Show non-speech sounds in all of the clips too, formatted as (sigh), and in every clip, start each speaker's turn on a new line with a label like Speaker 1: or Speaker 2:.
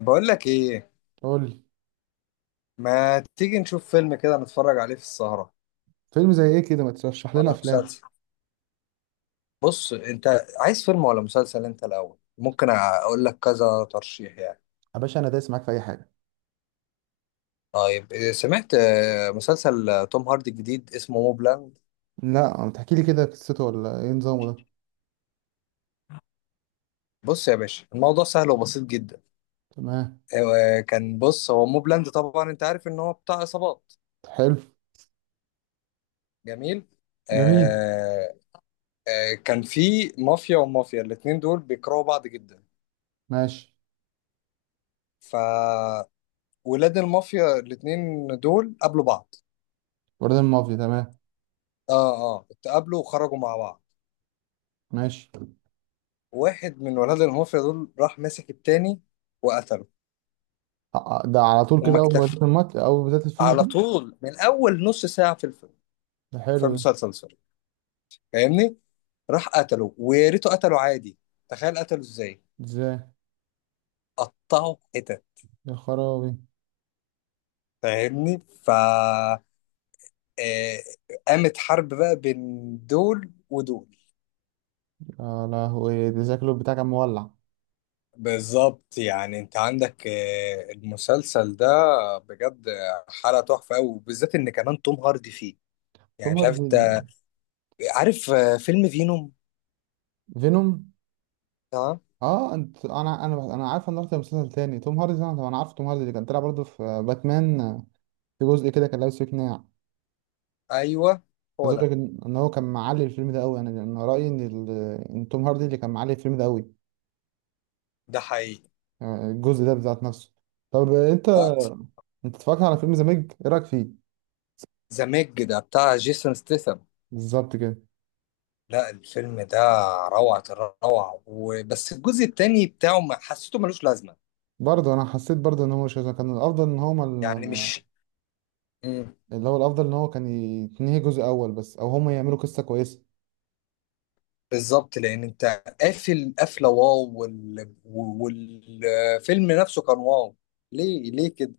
Speaker 1: بقول لك ايه؟
Speaker 2: قول لي.
Speaker 1: ما تيجي نشوف فيلم كده نتفرج عليه في السهرة،
Speaker 2: فيلم زي ايه كده؟ ما ترشح لنا
Speaker 1: أو
Speaker 2: افلام.
Speaker 1: مسلسل؟ بص انت، عايز فيلم ولا مسلسل انت الاول؟ ممكن اقول لك كذا ترشيح يعني.
Speaker 2: يا باشا، انا دايس معاك في اي حاجه.
Speaker 1: طيب، إيه، سمعت مسلسل توم هاردي الجديد اسمه موبلاند.
Speaker 2: لا، ما تحكي لي كده قصته ولا ايه نظامه ده؟
Speaker 1: بص يا باشا، الموضوع سهل وبسيط جدا.
Speaker 2: تمام.
Speaker 1: آه، كان بص، هو موبلاند طبعا انت عارف ان هو بتاع عصابات.
Speaker 2: حلو.
Speaker 1: جميل.
Speaker 2: جميل.
Speaker 1: آه. كان في مافيا ومافيا، الاتنين دول بيكرهوا بعض جدا.
Speaker 2: ماشي.
Speaker 1: ف ولاد المافيا الاتنين دول قابلوا بعض.
Speaker 2: وردان مافيا، تمام.
Speaker 1: اه اتقابلوا وخرجوا مع بعض.
Speaker 2: ماشي.
Speaker 1: واحد من ولاد المافيا دول راح ماسك التاني وقتله.
Speaker 2: ده على طول
Speaker 1: وما
Speaker 2: كده اول ما
Speaker 1: اكتفى،
Speaker 2: بداية اول بداية الفيلم
Speaker 1: على
Speaker 2: كده؟
Speaker 1: طول من اول نص ساعة في الفيلم،
Speaker 2: ده
Speaker 1: في
Speaker 2: حلو ده.
Speaker 1: المسلسل سوري، فاهمني؟ راح قتله، ويا ريته قتله عادي. تخيل قتله ازاي؟
Speaker 2: ازاي؟
Speaker 1: قطعه حتت،
Speaker 2: يا خرابي.
Speaker 1: فاهمني؟ ف آه، قامت حرب بقى بين دول ودول.
Speaker 2: يا لهوي، ده شكله بتاع كان مولع.
Speaker 1: بالظبط يعني، انت عندك المسلسل ده بجد حلقة تحفة قوي، وبالذات ان كمان توم هاردي فيه. يعني
Speaker 2: توم
Speaker 1: مش عارف انت،
Speaker 2: هاردي.
Speaker 1: عارف فيلم فينوم؟
Speaker 2: فينوم.
Speaker 1: تمام.
Speaker 2: اه، انت انا عارف ان رحت مسلسل تاني توم هاردي ده، انا عارف توم هاردي اللي كان طلع برضه في باتمان. في جزء كده كان لابس فيه قناع.
Speaker 1: ايوه، هو
Speaker 2: عايز اقول
Speaker 1: ده.
Speaker 2: لك ان هو كان معلي الفيلم ده قوي، يعني انا رايي ان توم هاردي اللي كان معلي الفيلم ده قوي.
Speaker 1: ده حقيقي.
Speaker 2: الجزء ده بذات نفسه. طب انت
Speaker 1: لا.
Speaker 2: انت اتفرجت على فيلم ذا ميج؟ ايه رايك فيه؟
Speaker 1: ذا ميج ده بتاع جيسون ستيثم.
Speaker 2: بالظبط كده.
Speaker 1: لا، الفيلم ده روعة الروعة، وبس الجزء التاني بتاعه ما حسيته ملوش لازمة.
Speaker 2: برضه انا حسيت برضه ان هو مش كان الافضل،
Speaker 1: يعني مش.
Speaker 2: اللي هو الافضل ان هو كان يتنهي جزء اول بس، او هما يعملوا قصه كويسه.
Speaker 1: بالضبط، لأن أنت قافل قفلة واو، والفيلم نفسه كان واو. ليه كده؟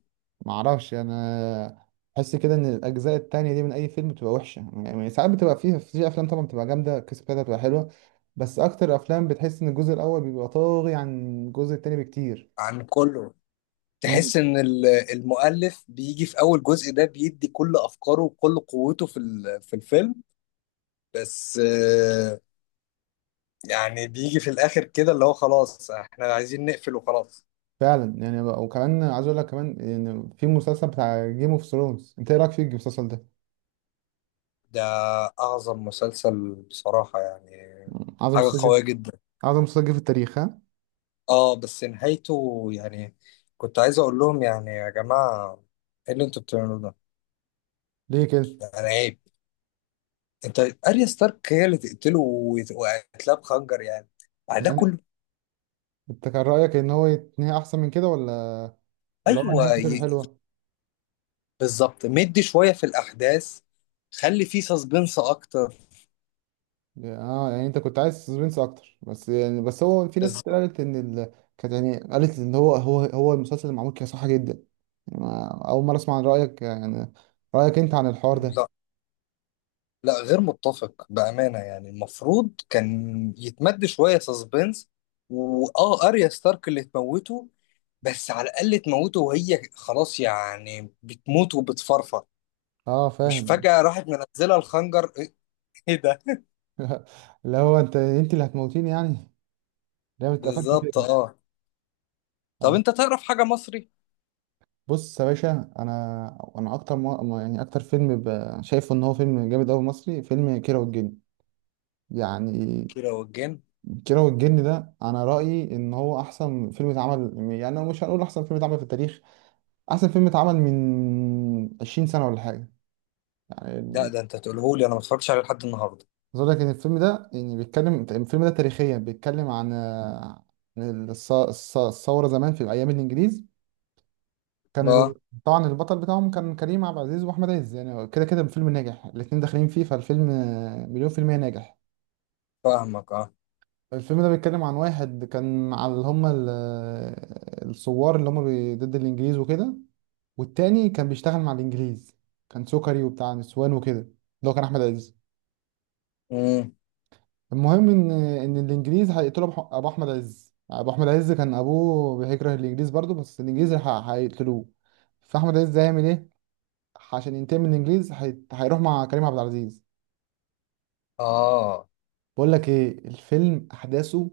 Speaker 2: معرفش انا. بحس كده ان الاجزاء التانية دي من اي فيلم بتبقى وحشه. يعني ساعات بتبقى فيها في افلام طبعا بتبقى جامده، القصه بتاعتها بتبقى حلوه. بس اكتر افلام بتحس ان الجزء الاول بيبقى طاغي عن الجزء التاني بكتير.
Speaker 1: عن كله.
Speaker 2: مم.
Speaker 1: تحس إن المؤلف بيجي في أول جزء ده بيدي كل أفكاره وكل قوته في الفيلم. بس يعني بيجي في الآخر كده، اللي هو خلاص إحنا عايزين نقفل وخلاص.
Speaker 2: فعلا، يعني وكمان عايز اقول لك كمان ان في مسلسل بتاع جيم اوف ثرونز، انت ايه رايك في المسلسل ده؟
Speaker 1: ده أعظم مسلسل بصراحة يعني.
Speaker 2: اعظم
Speaker 1: حاجة قوية
Speaker 2: مسلسل؟
Speaker 1: جدا.
Speaker 2: اعظم مسلسل في التاريخ ها؟
Speaker 1: اه، بس نهايته يعني، كنت عايز اقول لهم يعني، يا جماعه، ايه اللي انتوا بتعملوه ده؟
Speaker 2: ليه كده؟
Speaker 1: يعني عيب. انت. اريا ستارك هي اللي تقتله، وقتلها بخنجر يعني، بعد ده
Speaker 2: يعني
Speaker 1: كله؟
Speaker 2: انت كان رايك ان هو يتنهي احسن من كده، ولا هو
Speaker 1: ايوه
Speaker 2: نهايته
Speaker 1: ي...
Speaker 2: كده حلوه؟
Speaker 1: بالظبط، مدي شويه في الاحداث، خلي فيه سسبنس اكتر.
Speaker 2: اه، يعني انت كنت عايز سسبنس اكتر. بس هو في ناس كتير
Speaker 1: بالظبط.
Speaker 2: قالت كانت يعني قالت ان هو المسلسل اللي معمول كده صح جدا. يعني اول مره اسمع عن رايك، يعني رايك انت عن الحوار ده.
Speaker 1: لا لا، غير متفق بامانه، يعني المفروض كان يتمد شويه سسبنس. واه، اريا ستارك اللي تموته، بس على الاقل تموته وهي خلاص، يعني بتموت وبتفرفر،
Speaker 2: اه،
Speaker 1: مش
Speaker 2: فاهم.
Speaker 1: فجأة راحت منزلة الخنجر (laughs) ايه ده؟
Speaker 2: (laughs) اللي هو انت اللي هتموتيني يعني. ليه ما اتقفلت
Speaker 1: بالظبط
Speaker 2: كده؟
Speaker 1: اه. طب
Speaker 2: آه.
Speaker 1: انت تعرف حاجة مصري؟
Speaker 2: بص يا باشا، انا اكتر يعني اكتر فيلم شايفه ان هو فيلم جامد قوي مصري، فيلم كيرة والجن. يعني
Speaker 1: كيرة والجن.
Speaker 2: كيرة والجن ده انا رايي ان هو احسن فيلم اتعمل. يعني مش هنقول احسن فيلم اتعمل في التاريخ، احسن فيلم اتعمل من 20 سنه ولا حاجه. يعني
Speaker 1: لا، ده انت تقولهولي، انا ما اتفرجتش عليه لحد النهارده.
Speaker 2: عايز اقول لك ان الفيلم ده يعني بيتكلم، الفيلم ده تاريخيا بيتكلم عن عن الثوره زمان في ايام الانجليز. كان ال-
Speaker 1: اه،
Speaker 2: طبعا البطل بتاعهم كان كريم عبد العزيز واحمد عز، يعني كده كده الفيلم ناجح، الاتنين داخلين فيه. فالفيلم مليون في المية ناجح.
Speaker 1: فاهمك اه.
Speaker 2: الفيلم ده بيتكلم عن واحد كان مع اللي هم الثوار، اللي هم ضد الانجليز وكده. والتاني كان بيشتغل مع الانجليز، كان سكري وبتاع نسوان وكده، اللي هو كان احمد عز.
Speaker 1: امم.
Speaker 2: المهم ان الانجليز هيقتلوا ابو احمد عز. ابو احمد عز كان ابوه بيكره الانجليز برضه، بس الانجليز هيقتلوه. فاحمد عز هيعمل ايه؟ عشان ينتقم من الانجليز هيروح مع كريم عبد العزيز.
Speaker 1: اه،
Speaker 2: بقول لك ايه، الفيلم احداثه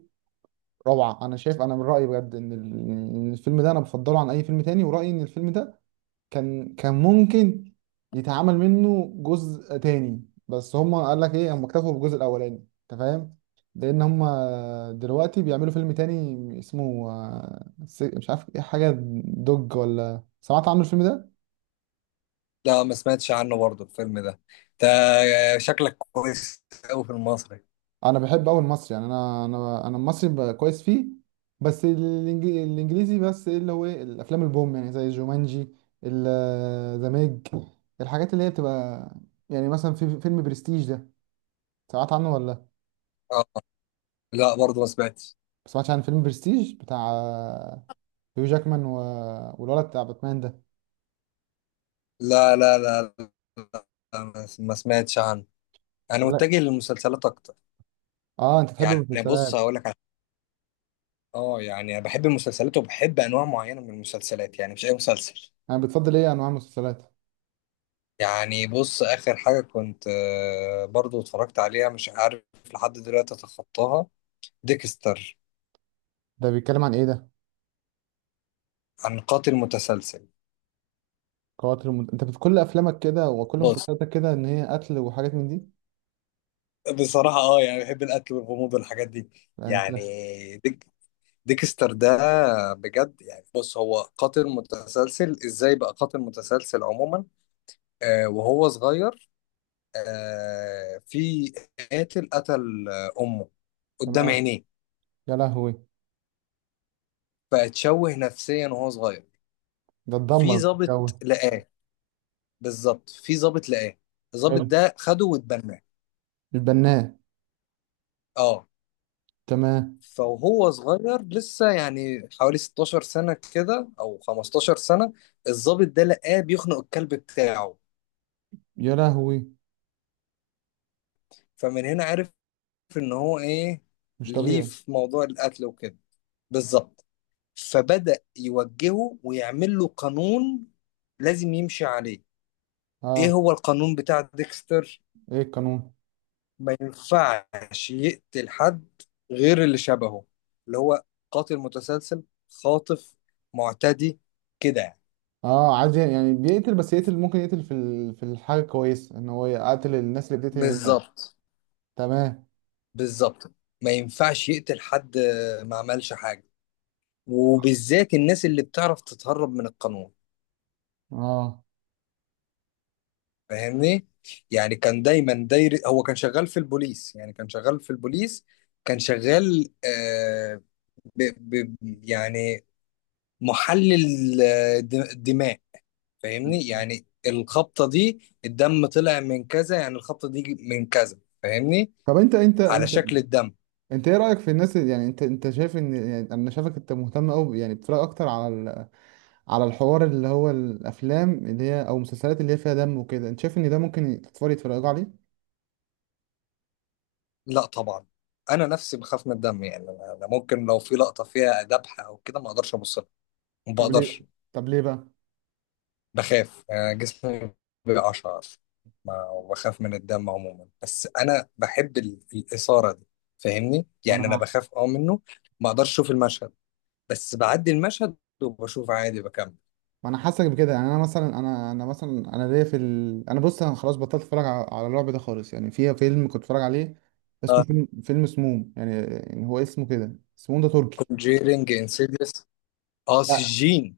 Speaker 2: روعه. انا شايف، انا من رايي بجد إن الفيلم ده انا بفضله عن اي فيلم تاني، ورايي ان الفيلم ده كان ممكن يتعمل منه جزء تاني، بس هما قال لك ايه، هما اكتفوا بالجزء الاولاني. انت فاهم؟ لان هما دلوقتي بيعملوا فيلم تاني اسمه مش عارف ايه حاجه، دوج، ولا سمعت عنه الفيلم ده؟
Speaker 1: لا ما سمعتش عنه برضه الفيلم ده. انت شكلك كويس قوي في المصري.
Speaker 2: انا بحب قوي المصري، يعني انا المصري كويس فيه. بس الانجليزي، بس ايه اللي هو ايه الافلام البوم يعني، زي جومانجي، ذا ميج، الحاجات اللي هي بتبقى. يعني مثلا في فيلم برستيج ده، سمعت عنه ولا
Speaker 1: اه. لا، برضه ما سمعتش.
Speaker 2: سمعتش؟ عن فيلم برستيج بتاع هيو جاكمان والولد بتاع باتمان ده؟
Speaker 1: لا، لا، لا، لا، لا، ما سمعتش عنه. انا
Speaker 2: ولا.
Speaker 1: متجه للمسلسلات اكتر.
Speaker 2: اه، انت تحب
Speaker 1: يعني بص،
Speaker 2: المسلسلات.
Speaker 1: هقول لك. اه، يعني انا بحب المسلسلات، وبحب انواع معينه من المسلسلات، يعني مش اي مسلسل.
Speaker 2: انا بتفضل ايه انواع المسلسلات؟
Speaker 1: يعني بص، اخر حاجه كنت برضو اتفرجت عليها، مش عارف لحد دلوقتي اتخطاها، ديكستر.
Speaker 2: ده بيتكلم عن ايه ده؟
Speaker 1: عن قاتل متسلسل.
Speaker 2: قاتل كل افلامك كده وكل
Speaker 1: بص،
Speaker 2: مسلسلاتك كده، ان هي قتل وحاجات من دي.
Speaker 1: بصراحه اه، يعني بحب القتل والغموض والحاجات دي.
Speaker 2: لا
Speaker 1: يعني
Speaker 2: انت.
Speaker 1: ديك ديكستر ده بجد، يعني بص هو قاتل متسلسل. ازاي بقى قاتل متسلسل عموما؟ وهو صغير، في قاتل قتل امه قدام
Speaker 2: تمام.
Speaker 1: عينيه.
Speaker 2: يا لهوي.
Speaker 1: فاتشوه نفسيا وهو صغير.
Speaker 2: ده اتدمر.
Speaker 1: في
Speaker 2: الجو.
Speaker 1: ضابط لقاه. بالظبط، في ضابط لقاه. الضابط
Speaker 2: حلو.
Speaker 1: ده خده واتبناه.
Speaker 2: البناء.
Speaker 1: اه.
Speaker 2: تمام.
Speaker 1: فهو صغير لسه، يعني حوالي 16 سنة كده أو 15 سنة، الضابط ده لقاه بيخنق الكلب بتاعه.
Speaker 2: يا لهوي.
Speaker 1: فمن هنا عرف إن هو إيه،
Speaker 2: مش
Speaker 1: ليه
Speaker 2: طبيعي.
Speaker 1: في موضوع القتل وكده. بالظبط. فبدأ يوجهه ويعمل له قانون لازم يمشي عليه. إيه
Speaker 2: اه.
Speaker 1: هو القانون بتاع ديكستر؟
Speaker 2: ايه القانون؟
Speaker 1: ما ينفعش يقتل حد غير اللي شبهه، اللي هو قاتل متسلسل، خاطف، معتدي، كده يعني.
Speaker 2: اه، عايز يعني بيقتل، بس يقتل ممكن، يقتل في في الحاجه، كويس ان هو يقتل الناس اللي بتقتل الناس.
Speaker 1: بالظبط.
Speaker 2: تمام.
Speaker 1: بالظبط، ما ينفعش يقتل حد ما عملش حاجة، وبالذات الناس اللي بتعرف تتهرب من القانون،
Speaker 2: اه.
Speaker 1: فاهمني؟ يعني كان دايما داير، هو كان شغال في البوليس، يعني كان شغال في البوليس. كان شغال ب... ب... يعني محلل دماء، فاهمني؟ يعني الخبطة دي الدم طلع من كذا، يعني الخبطة دي من كذا، فاهمني؟
Speaker 2: طب انت انت
Speaker 1: على
Speaker 2: انت
Speaker 1: شكل الدم.
Speaker 2: انت ايه رايك في الناس يعني انت شايف ان، يعني انا شايفك انت مهتم قوي يعني بتتفرج اكتر على على الحوار، اللي هو الافلام اللي هي او المسلسلات اللي هي فيها دم وكده، انت شايف ان ده ممكن الاطفال يتفرجوا عليه؟
Speaker 1: لا طبعا، انا نفسي بخاف من الدم، يعني أنا ممكن لو في لقطة فيها ذبحة او كده ما اقدرش ابص لها. ما
Speaker 2: طب ليه؟
Speaker 1: بقدرش.
Speaker 2: طب ليه بقى؟
Speaker 1: بخاف، أنا جسمي بيقشعر، ما بخاف من الدم عموما، بس انا بحب الإثارة دي، فاهمني؟
Speaker 2: وانا
Speaker 1: يعني انا بخاف منه، ما اقدرش اشوف المشهد، بس بعدي المشهد وبشوف عادي بكمل.
Speaker 2: وانا حاسك بكده. يعني انا مثلا، انا مثلا انا ليا في انا، بص، انا خلاص بطلت اتفرج على الرعب ده خالص. يعني في فيلم كنت اتفرج عليه اسمه
Speaker 1: اه،
Speaker 2: فيلم سموم، يعني هو اسمه كده سموم، ده تركي.
Speaker 1: كونجيرنج، انسيديوس. اه،
Speaker 2: لا.
Speaker 1: سجين.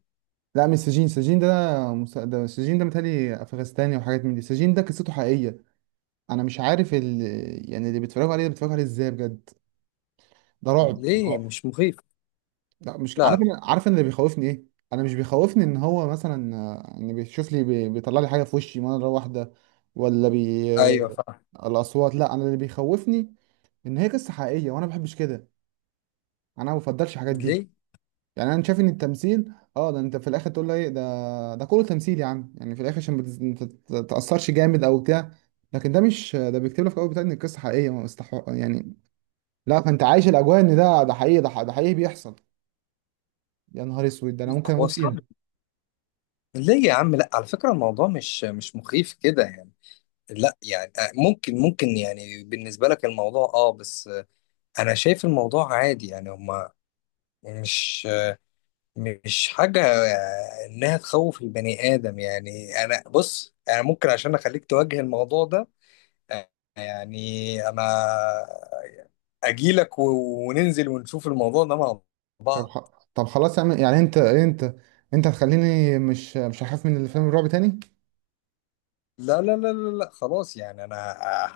Speaker 2: لا مش سجين، سجين ده ده سجين ده متهيألي أفغانستاني وحاجات من دي. سجين ده قصته حقيقية. أنا مش عارف يعني اللي بيتفرجوا عليه ده بيتفرجوا عليه إزاي بجد؟ ده رعب
Speaker 1: ليه،
Speaker 2: رعب.
Speaker 1: مش مخيف؟
Speaker 2: لا مش
Speaker 1: لا،
Speaker 2: عارف.
Speaker 1: لا.
Speaker 2: أنا عارف أنا اللي بيخوفني إيه. أنا مش بيخوفني إن هو مثلا إن بيشوف لي بيطلع لي حاجة في وشي مرة واحدة، ولا بي...
Speaker 1: ايوه،
Speaker 2: آه،
Speaker 1: فاهم.
Speaker 2: الأصوات. لا، أنا اللي بيخوفني إن هي قصة حقيقية، وأنا ما بحبش كده. أنا ما بفضلش الحاجات دي.
Speaker 1: ليه؟
Speaker 2: يعني انا شايف ان التمثيل، ده انت في الاخر تقول له ايه ده كله تمثيل يا عم، يعني في الاخر عشان ما تتاثرش جامد او بتاع. لكن ده مش، ده بيكتب لك في الاول بتاع ان القصه حقيقيه ما استحق يعني. لا، فانت عايش الاجواء ان ده حقيقي، ده حقيقي بيحصل. يا نهار اسود، ده انا
Speaker 1: لا،
Speaker 2: ممكن
Speaker 1: هو
Speaker 2: اموت فيها.
Speaker 1: صعب. ليه يا عم، لا، على فكره الموضوع مش مخيف كده يعني. لا يعني ممكن يعني، بالنسبه لك الموضوع بس انا شايف الموضوع عادي يعني، هما مش آه، مش حاجه انها تخوف البني ادم. يعني انا بص، انا ممكن عشان اخليك تواجه الموضوع ده آه، يعني انا اجيلك وننزل ونشوف الموضوع ده مع
Speaker 2: طب
Speaker 1: بعض.
Speaker 2: خ... طب خلاص يا عم، يعني انت انت هتخليني مش هخاف من الفيلم الرعب تاني.
Speaker 1: لا، لا، لا، لا، لا، خلاص يعني انا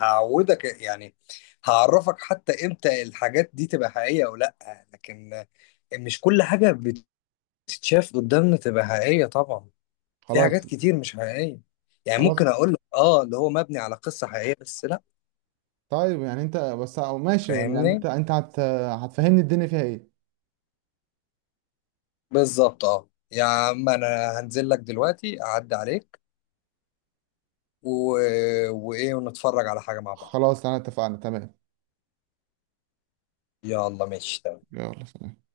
Speaker 1: هعودك يعني، هعرفك حتى امتى الحاجات دي تبقى حقيقية او لا. لكن مش كل حاجة بتتشاف قدامنا تبقى حقيقية طبعا، في حاجات
Speaker 2: خلاص.
Speaker 1: كتير مش حقيقية. يعني ممكن
Speaker 2: خلاص.
Speaker 1: اقول لك اللي هو مبني على قصة حقيقية، بس لا.
Speaker 2: طيب، يعني انت بس، أو ماشي، يعني انت
Speaker 1: فاهمني؟
Speaker 2: انت هتفهمني الدنيا فيها ايه.
Speaker 1: بالظبط اه، يا عم انا هنزل لك دلوقتي اعدي عليك و... وايه، ونتفرج على حاجة مع بعض.
Speaker 2: خلاص، انا اتفقنا. تمام.
Speaker 1: يلا ماشي، تمام.
Speaker 2: يلا سلام.